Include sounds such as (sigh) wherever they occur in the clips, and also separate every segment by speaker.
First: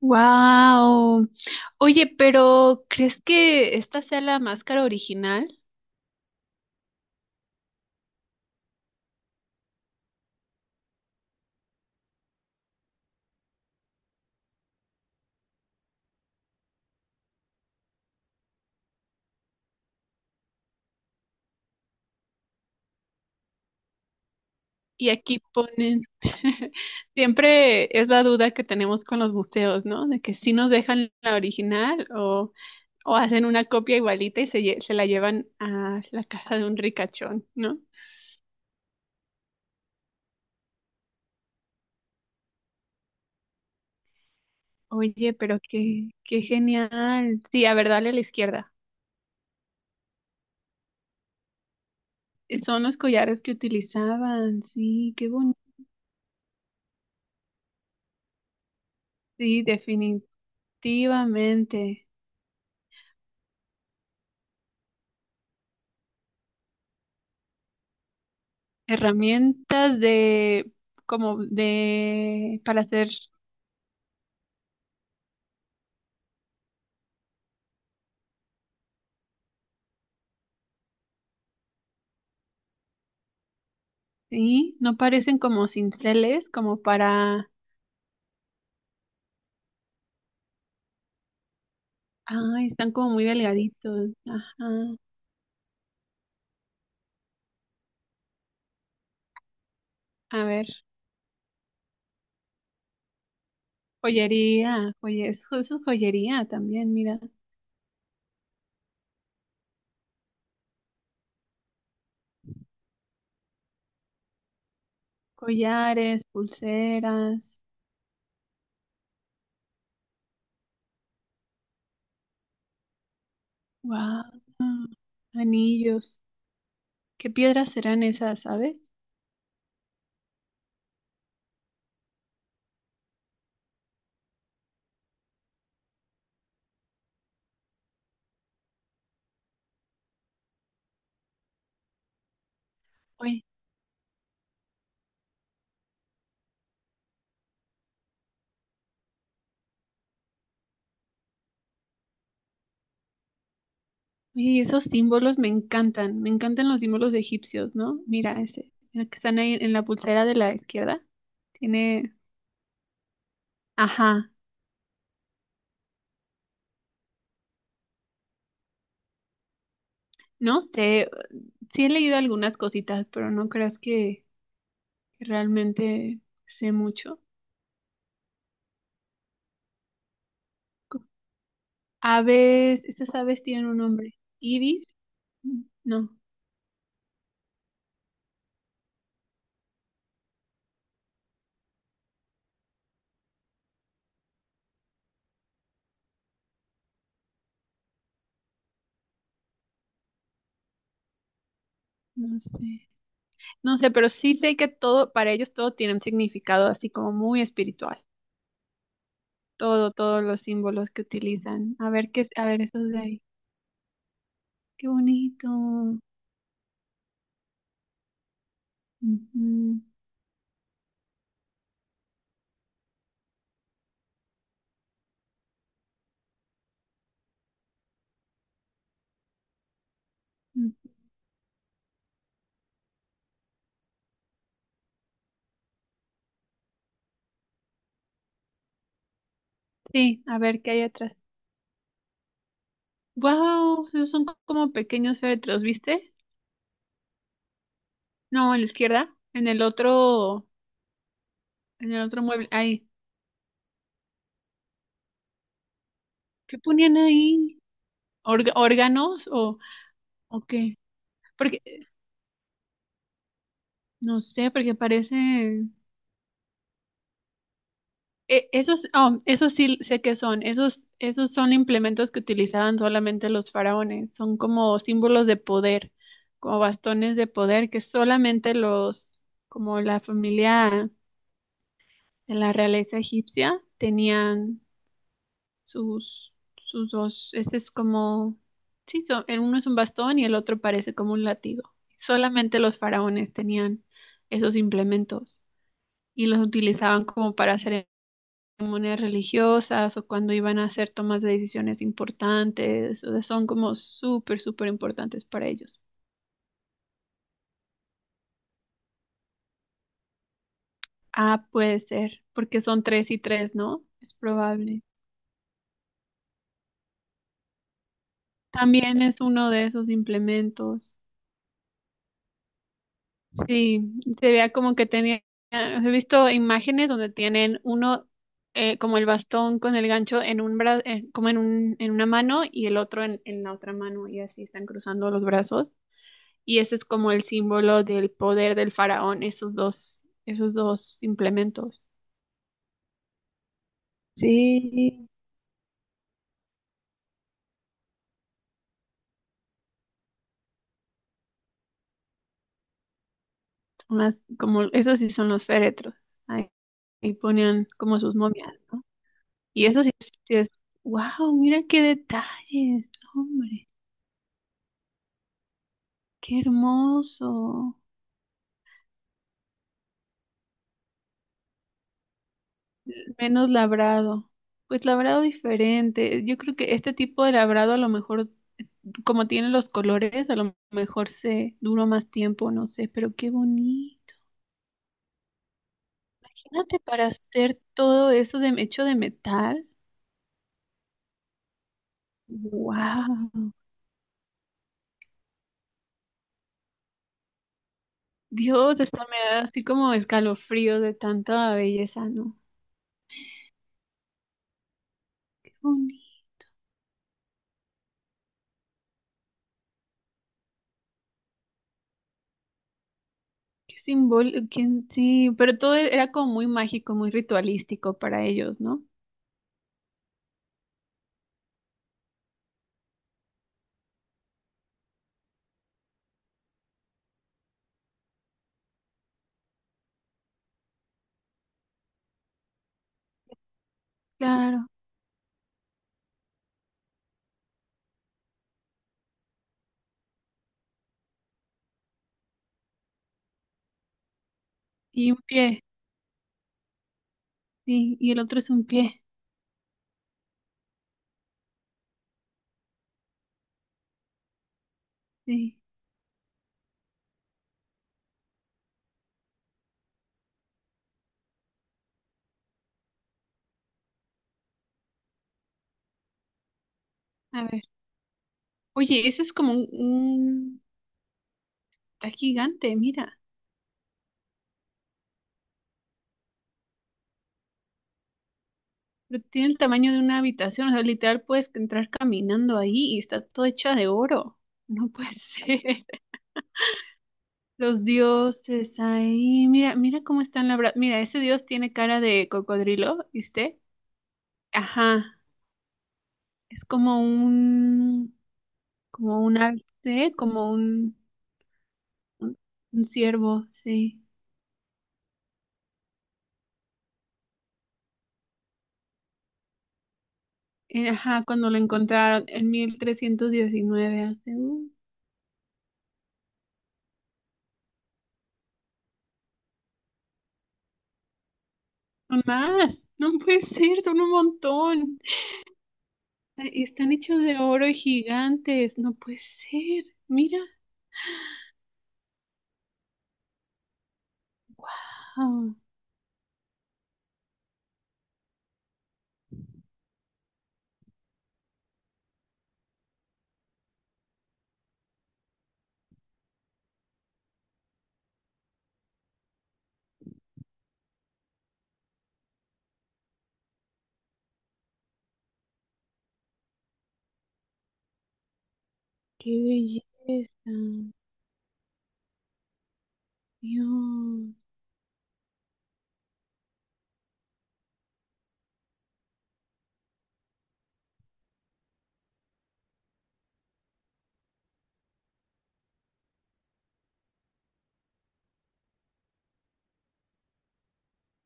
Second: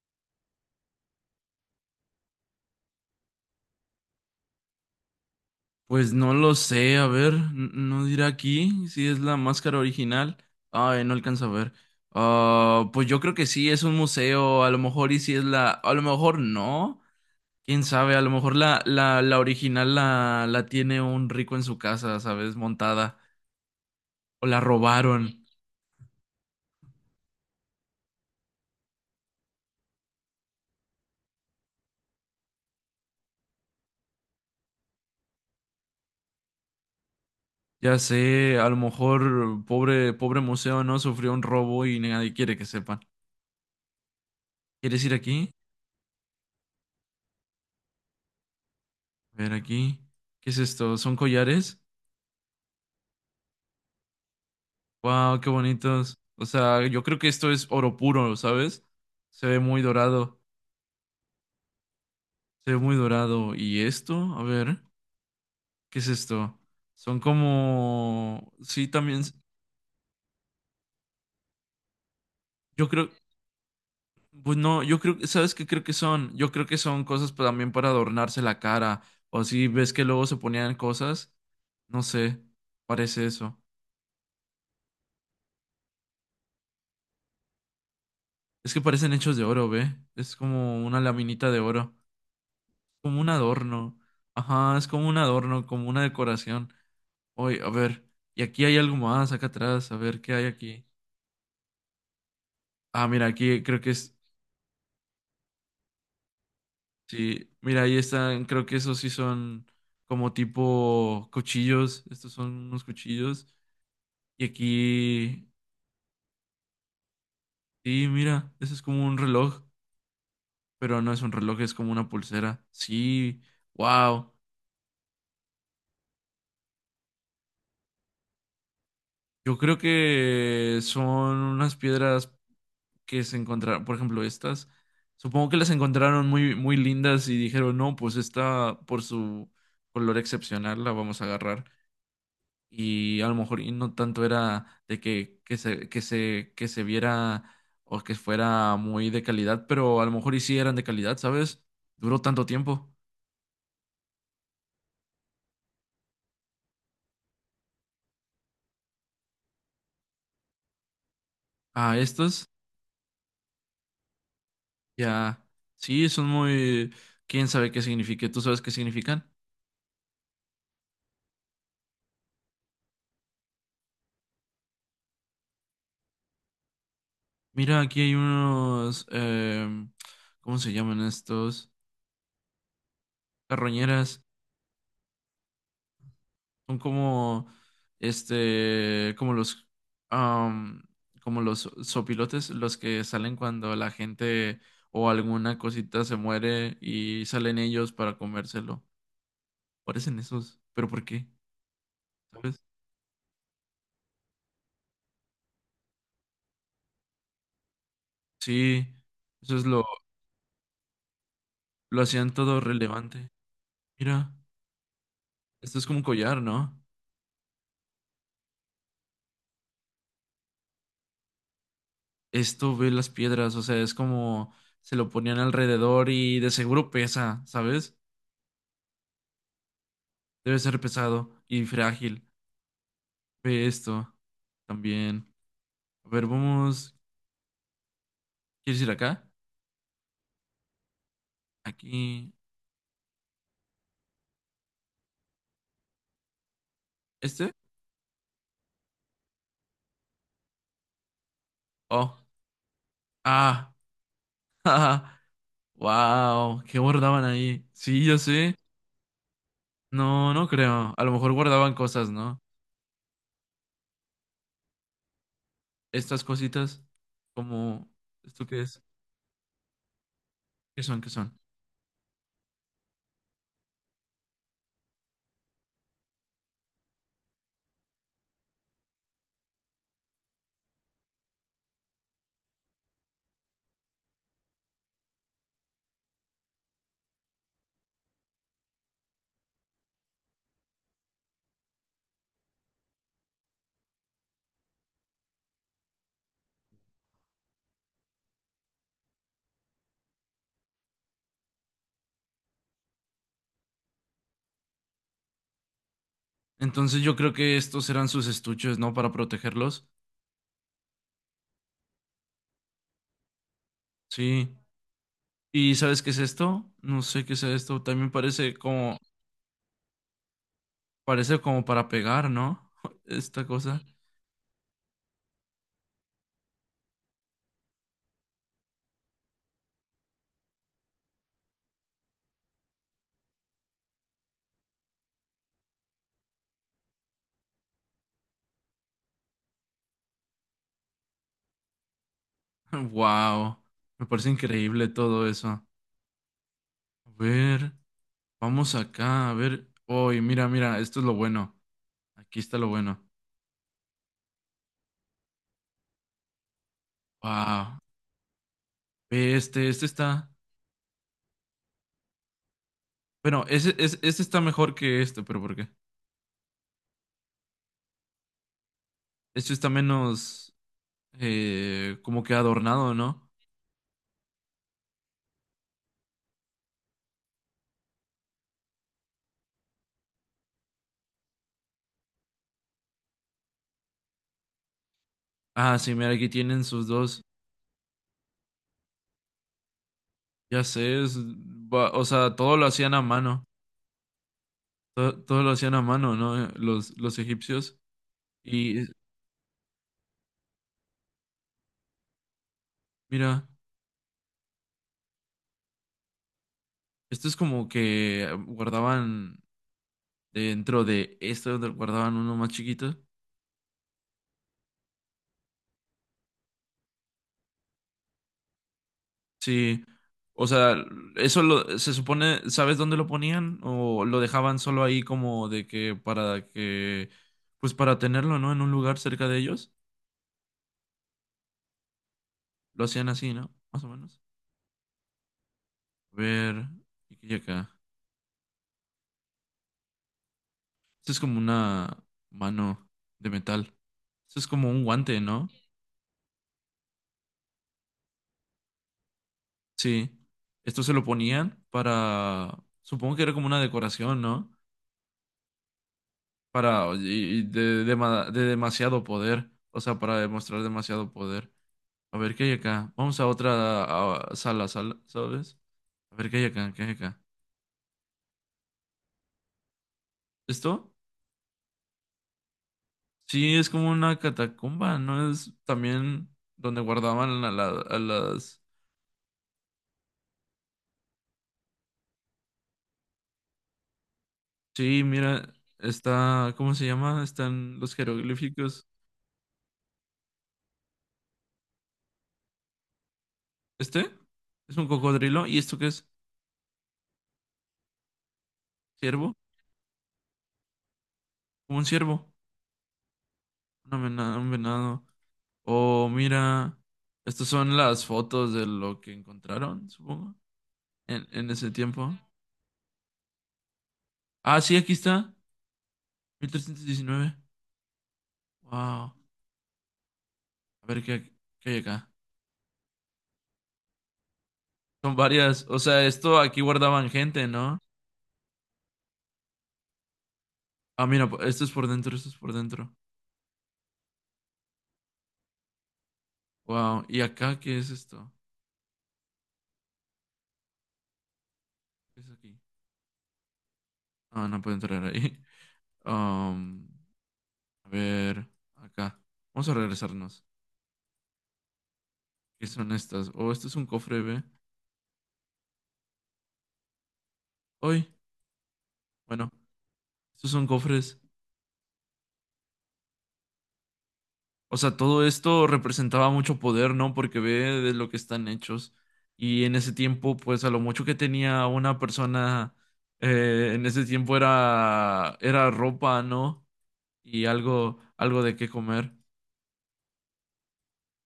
Speaker 1: Wow. Oye, pero ¿crees que esta sea la máscara original?
Speaker 2: Pues no lo sé, a ver, no dirá aquí si es la máscara original. Ay, no alcanza a ver. Ah, pues yo creo que sí, es un museo, a lo mejor y si es a lo mejor no, quién sabe, a lo mejor la original la tiene un rico en su casa, ¿sabes? Montada, o la
Speaker 1: Y
Speaker 2: robaron,
Speaker 1: aquí ponen, (laughs) siempre es la duda que tenemos con los museos, ¿no? De que si nos dejan la original o hacen una copia igualita y se, se la llevan a la casa de un ricachón, ¿no?
Speaker 2: ya sé, a lo mejor pobre, pobre museo, ¿no? Sufrió un robo y nadie quiere que sepan. ¿Quieres ir
Speaker 1: Oye,
Speaker 2: aquí?
Speaker 1: pero qué, qué genial. Sí, a ver, dale a la izquierda.
Speaker 2: A ver aquí, ¿qué es esto? ¿Son collares?
Speaker 1: Son los collares que utilizaban, sí, qué
Speaker 2: Wow, qué
Speaker 1: bonito.
Speaker 2: bonitos. O sea, yo creo que esto es oro puro, ¿sabes? Se ve
Speaker 1: Sí,
Speaker 2: muy dorado,
Speaker 1: definitivamente.
Speaker 2: se ve muy dorado. ¿Y esto? A ver, ¿qué es esto? Son como, sí, también,
Speaker 1: Herramientas de, como de, para
Speaker 2: yo
Speaker 1: hacer,
Speaker 2: creo, pues no, yo creo, ¿sabes qué creo que son? Yo creo que son cosas también para adornarse la cara. O si ves que luego se ponían cosas, no sé, parece eso.
Speaker 1: sí, no parecen como cinceles, como para,
Speaker 2: Es que parecen hechos de oro, ¿ve? Es como una laminita de oro,
Speaker 1: ay, están como
Speaker 2: como
Speaker 1: muy
Speaker 2: un adorno.
Speaker 1: delgaditos,
Speaker 2: Ajá, es
Speaker 1: ajá,
Speaker 2: como un adorno, como una decoración. Oye, a ver, y aquí hay algo más acá atrás, a ver qué hay
Speaker 1: a ver,
Speaker 2: aquí. Ah, mira, aquí creo que es,
Speaker 1: joyería, eso es joyería también, mira,
Speaker 2: sí, mira, ahí están, creo que esos sí son como tipo cuchillos, estos son unos cuchillos. Y aquí,
Speaker 1: collares, pulseras,
Speaker 2: sí, mira, eso es como un reloj, pero no es un reloj, es como una pulsera. Sí,
Speaker 1: wow,
Speaker 2: wow,
Speaker 1: anillos, ¿qué piedras serán esas, sabes?
Speaker 2: yo creo que son unas piedras que se encontraron, por ejemplo, estas, supongo que las encontraron muy, muy lindas y dijeron, no, pues esta por su color excepcional la vamos a agarrar. Y a lo
Speaker 1: Oye,
Speaker 2: mejor y no tanto era de que, que se viera o que fuera muy de calidad, pero a lo mejor y sí eran de calidad, ¿sabes? Duró tanto tiempo.
Speaker 1: oye, esos símbolos me encantan los símbolos egipcios, ¿no? Mira ese, el que están ahí en la pulsera de la izquierda,
Speaker 2: Ah,
Speaker 1: tiene...
Speaker 2: estos
Speaker 1: Ajá,
Speaker 2: ya, sí, son muy, quién sabe qué signifique, ¿tú sabes qué significan?
Speaker 1: no sé, sí he leído algunas cositas, pero no creas que realmente sé mucho.
Speaker 2: Mira, aquí hay unos, ¿cómo se llaman
Speaker 1: Co-
Speaker 2: estos?
Speaker 1: Aves, estas aves tienen un
Speaker 2: Carroñeras
Speaker 1: nombre. Ibis, mm, no,
Speaker 2: son como este, como los am, como los sopilotes, los que salen cuando la gente o alguna cosita se muere y salen ellos para comérselo. Parecen esos, pero ¿por qué?
Speaker 1: no
Speaker 2: ¿Sabes?
Speaker 1: sé. No sé, pero sí sé que todo, para ellos todo tiene un significado así como muy espiritual.
Speaker 2: Sí, eso es
Speaker 1: Todo, todos los símbolos que utilizan. A
Speaker 2: lo
Speaker 1: ver qué,
Speaker 2: hacían
Speaker 1: a
Speaker 2: todo
Speaker 1: ver esos de ahí.
Speaker 2: relevante. Mira,
Speaker 1: Qué bonito.
Speaker 2: esto es como
Speaker 1: Ujú,
Speaker 2: un collar, ¿no? Esto ve las piedras, o sea, es como se lo ponían alrededor y de seguro pesa, ¿sabes? Debe
Speaker 1: mm.
Speaker 2: ser pesado y frágil. Ve esto también. A ver, vamos. ¿Quieres ir acá?
Speaker 1: Sí, a ver qué hay atrás.
Speaker 2: Aquí.
Speaker 1: Wow, esos son como pequeños féretros, ¿viste?
Speaker 2: ¿Este?
Speaker 1: No, en la izquierda, en el
Speaker 2: Oh.
Speaker 1: otro mueble. Ahí.
Speaker 2: Ah. (laughs)
Speaker 1: ¿Qué
Speaker 2: Wow. ¿Qué
Speaker 1: ponían
Speaker 2: guardaban
Speaker 1: ahí?
Speaker 2: ahí? Sí, yo sé.
Speaker 1: ¿Órganos
Speaker 2: No,
Speaker 1: o
Speaker 2: no
Speaker 1: qué?
Speaker 2: creo. A lo mejor
Speaker 1: Porque,
Speaker 2: guardaban cosas, ¿no?
Speaker 1: no sé, porque parecen...
Speaker 2: Estas cositas. Como. ¿Esto qué es?
Speaker 1: esos, oh, esos sí sé qué son. Esos,
Speaker 2: ¿Qué son? ¿Qué
Speaker 1: esos
Speaker 2: son?
Speaker 1: son implementos que utilizaban solamente los faraones. Son como símbolos de poder, como bastones de poder que solamente los, como la familia de la realeza egipcia, tenían sus, sus dos, este es como, sí, el uno es un bastón y el otro parece como un látigo. Solamente los faraones tenían esos implementos y los utilizaban como para ceremonias religiosas o cuando iban a hacer tomas de decisiones importantes, o sea, son como súper, súper importantes para ellos.
Speaker 2: Entonces yo creo que estos eran sus estuches, ¿no? Para protegerlos.
Speaker 1: Ah, puede ser, porque son tres y tres, ¿no? Es
Speaker 2: Sí.
Speaker 1: probable.
Speaker 2: ¿Y sabes qué es esto? No sé qué es esto. También parece como.
Speaker 1: También es uno de esos implementos.
Speaker 2: Parece como para pegar, ¿no? (laughs) Esta cosa.
Speaker 1: Sí, se veía como que tenía, he visto imágenes donde tienen uno como el bastón con el gancho en un como en un, en una mano y el otro en la otra mano y así están cruzando los brazos. Y ese es como el símbolo del poder del faraón, esos dos implementos.
Speaker 2: (laughs) Wow, me parece increíble
Speaker 1: Sí,
Speaker 2: todo eso. A ver, vamos acá, a ver. Uy, mira, mira, esto es lo bueno. Aquí está lo bueno.
Speaker 1: más como, esos sí son los féretros. Ahí, ahí ponían
Speaker 2: Wow,
Speaker 1: como sus momias, ¿no?
Speaker 2: ve
Speaker 1: Y
Speaker 2: este,
Speaker 1: eso
Speaker 2: este está.
Speaker 1: sí es, wow, mira qué detalles,
Speaker 2: Bueno,
Speaker 1: hombre.
Speaker 2: ese, este está mejor que este, pero ¿por qué?
Speaker 1: Qué hermoso.
Speaker 2: Este está menos como que adornado, ¿no?
Speaker 1: Menos labrado. Pues labrado diferente. Yo creo que este tipo de labrado a lo mejor, como tiene los colores, a lo mejor se duró más tiempo, no sé, pero qué bonito.
Speaker 2: Ah, sí, mira, aquí tienen
Speaker 1: Imagínate
Speaker 2: sus
Speaker 1: para
Speaker 2: dos.
Speaker 1: hacer todo eso de hecho de metal.
Speaker 2: Ya sé, o sea, todo lo hacían a mano.
Speaker 1: Wow.
Speaker 2: Todo, lo hacían a mano, ¿no? Los egipcios.
Speaker 1: Dios,
Speaker 2: Y
Speaker 1: hasta me da así como escalofrío de tanta belleza, ¿no?
Speaker 2: mira.
Speaker 1: Qué bonito.
Speaker 2: Esto es como que guardaban dentro de esto donde guardaban uno más chiquito.
Speaker 1: Qué simbólico, sí, pero todo era como muy mágico, muy ritualístico para ellos, ¿no?
Speaker 2: Sí, o sea, eso lo, se supone, ¿sabes dónde lo ponían? ¿O lo dejaban solo ahí como de que para que, pues para tenerlo, ¿no? En un lugar cerca de ellos. Lo hacían así, ¿no? Más o menos.
Speaker 1: Claro.
Speaker 2: A ver, ¿y qué hay acá? Esto es como una mano de metal. Esto es como un
Speaker 1: Y un
Speaker 2: guante, ¿no?
Speaker 1: pie. Sí, y el otro es un pie.
Speaker 2: Sí. Esto se lo ponían para, supongo que era como una decoración, ¿no?
Speaker 1: Sí,
Speaker 2: Para y de, de demasiado poder, o sea, para demostrar demasiado poder. A ver, ¿qué hay acá? Vamos a otra sala, sala, ¿sabes? A ver, ¿qué hay acá? ¿Qué hay acá?
Speaker 1: a ver. Oye, ese es como un-
Speaker 2: ¿Esto?
Speaker 1: está gigante, mira.
Speaker 2: Sí, es como una catacumba, ¿no? Es también donde guardaban a, a las...
Speaker 1: Pero tiene el tamaño de una habitación. O sea, literal puedes entrar caminando ahí y está todo hecha de oro. No
Speaker 2: Sí,
Speaker 1: puede (laughs)
Speaker 2: mira,
Speaker 1: ser.
Speaker 2: está... ¿Cómo se llama? Están
Speaker 1: Los
Speaker 2: los
Speaker 1: dioses
Speaker 2: jeroglíficos.
Speaker 1: ahí. Mira, mira cómo están labrados. Mira, ese dios tiene cara de cocodrilo, ¿viste?
Speaker 2: ¿Este? ¿Es un
Speaker 1: Ajá.
Speaker 2: cocodrilo? ¿Y esto qué es?
Speaker 1: Es como un... Como
Speaker 2: ¿Ciervo?
Speaker 1: un alce, como un...
Speaker 2: Como un ciervo.
Speaker 1: Un un ciervo, sí.
Speaker 2: Una un venado. Oh, mira, estas son las fotos de lo que encontraron, supongo,
Speaker 1: Ajá, cuando
Speaker 2: en
Speaker 1: lo
Speaker 2: ese tiempo.
Speaker 1: encontraron en 1319 hace
Speaker 2: Ah, sí, aquí está, 1319. Wow, a ver qué, qué hay acá.
Speaker 1: un más. No puede ser, son un montón.
Speaker 2: Son varias, o sea, esto aquí
Speaker 1: Están
Speaker 2: guardaban
Speaker 1: hechos de
Speaker 2: gente,
Speaker 1: oro y
Speaker 2: ¿no?
Speaker 1: gigantes. No puede ser. Mira.
Speaker 2: Ah, mira, esto es por dentro, esto es por dentro.
Speaker 1: Ah,
Speaker 2: Wow, ¿y acá qué es esto? ¿Qué es aquí? Ah, no puedo entrar ahí. (laughs) Um, a ver, acá. Vamos a regresarnos. ¿Qué son estas? Oh, esto es un cofre, ¿ve? Hoy,
Speaker 1: qué
Speaker 2: bueno, estos
Speaker 1: belleza.
Speaker 2: son cofres.
Speaker 1: Dios.
Speaker 2: O sea, todo esto representaba mucho poder, ¿no? Porque ve de lo que están hechos. Y en ese tiempo, pues a lo mucho que tenía una persona, en ese tiempo era, era ropa, ¿no? Y algo, algo de qué comer.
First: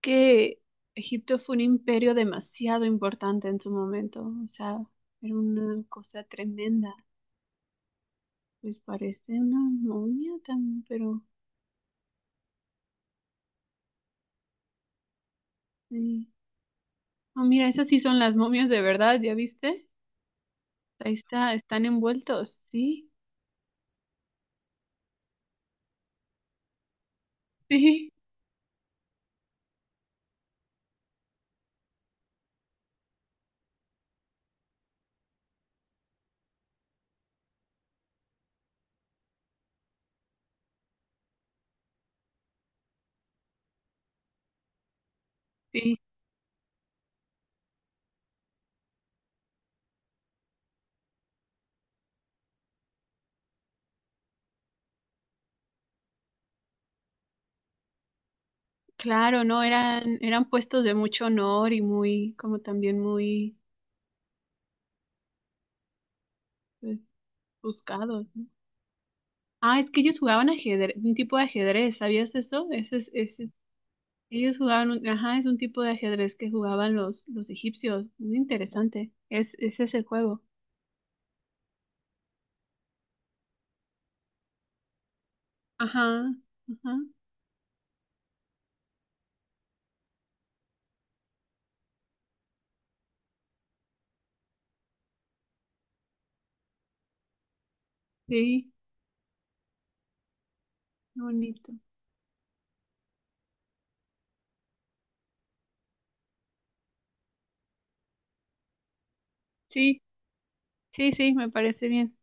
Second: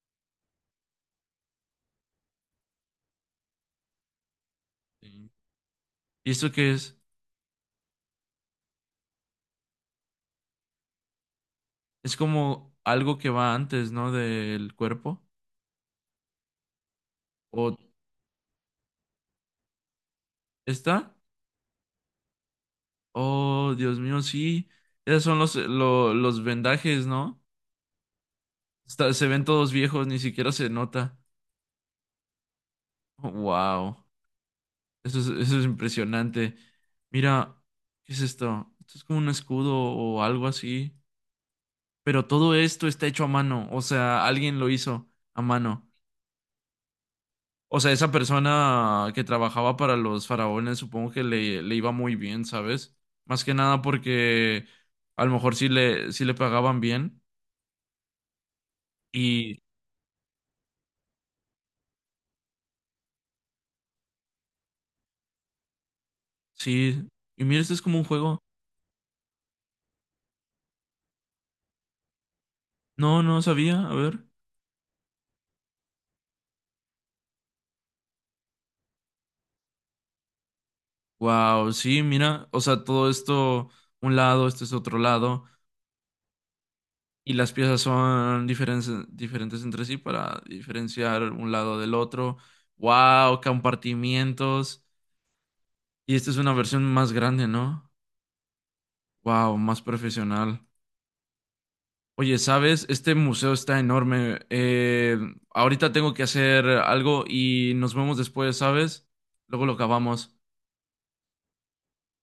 Speaker 1: Que Egipto fue un imperio demasiado importante en su momento. O sea,
Speaker 2: Sí.
Speaker 1: era una cosa
Speaker 2: ¿Y eso qué
Speaker 1: tremenda.
Speaker 2: es?
Speaker 1: Pues parece una momia también, pero
Speaker 2: Es como algo que va antes, ¿no? Del cuerpo.
Speaker 1: sí. Oh
Speaker 2: ¿O
Speaker 1: mira, esas sí son las momias de verdad, ¿ya viste?
Speaker 2: está?
Speaker 1: Ahí está, están envueltos, sí,
Speaker 2: Oh, Dios mío, sí. Esos son los, los vendajes, ¿no?
Speaker 1: (laughs) sí,
Speaker 2: Se ven todos viejos, ni siquiera se nota. Wow. Eso es impresionante. Mira, ¿qué es esto? Esto es como un escudo o algo así. Pero todo esto está hecho a mano. O sea, alguien lo hizo a mano.
Speaker 1: sí,
Speaker 2: O sea, esa persona que trabajaba para los faraones, supongo que le iba muy bien, ¿sabes? Más que nada porque a lo mejor sí le pagaban bien.
Speaker 1: claro,
Speaker 2: Y
Speaker 1: no, eran, eran puestos de mucho honor y muy, como también muy, pues,
Speaker 2: sí. Y mira, esto es como un
Speaker 1: buscados,
Speaker 2: juego.
Speaker 1: ¿no? Ah, es que ellos jugaban ajedrez, un tipo de ajedrez, ¿sabías eso?
Speaker 2: No, no
Speaker 1: Ese es-
Speaker 2: sabía. A ver.
Speaker 1: ellos jugaban, ajá, es un tipo de ajedrez que jugaban los egipcios, muy interesante, es, ese es el juego,
Speaker 2: Wow, sí, mira. O sea, todo esto, un lado, este es otro lado.
Speaker 1: ajá, ajá,
Speaker 2: Y las piezas son diferentes entre sí para diferenciar un lado del otro. ¡Wow! Compartimientos. Y esta es una versión más grande, ¿no?
Speaker 1: sí,
Speaker 2: ¡Wow! Más profesional.
Speaker 1: qué bonito,
Speaker 2: Oye, ¿sabes? Este museo está enorme. Ahorita tengo que hacer algo y nos vemos después, ¿sabes? Luego lo
Speaker 1: sí,
Speaker 2: acabamos.
Speaker 1: sí, sí, me parece bien.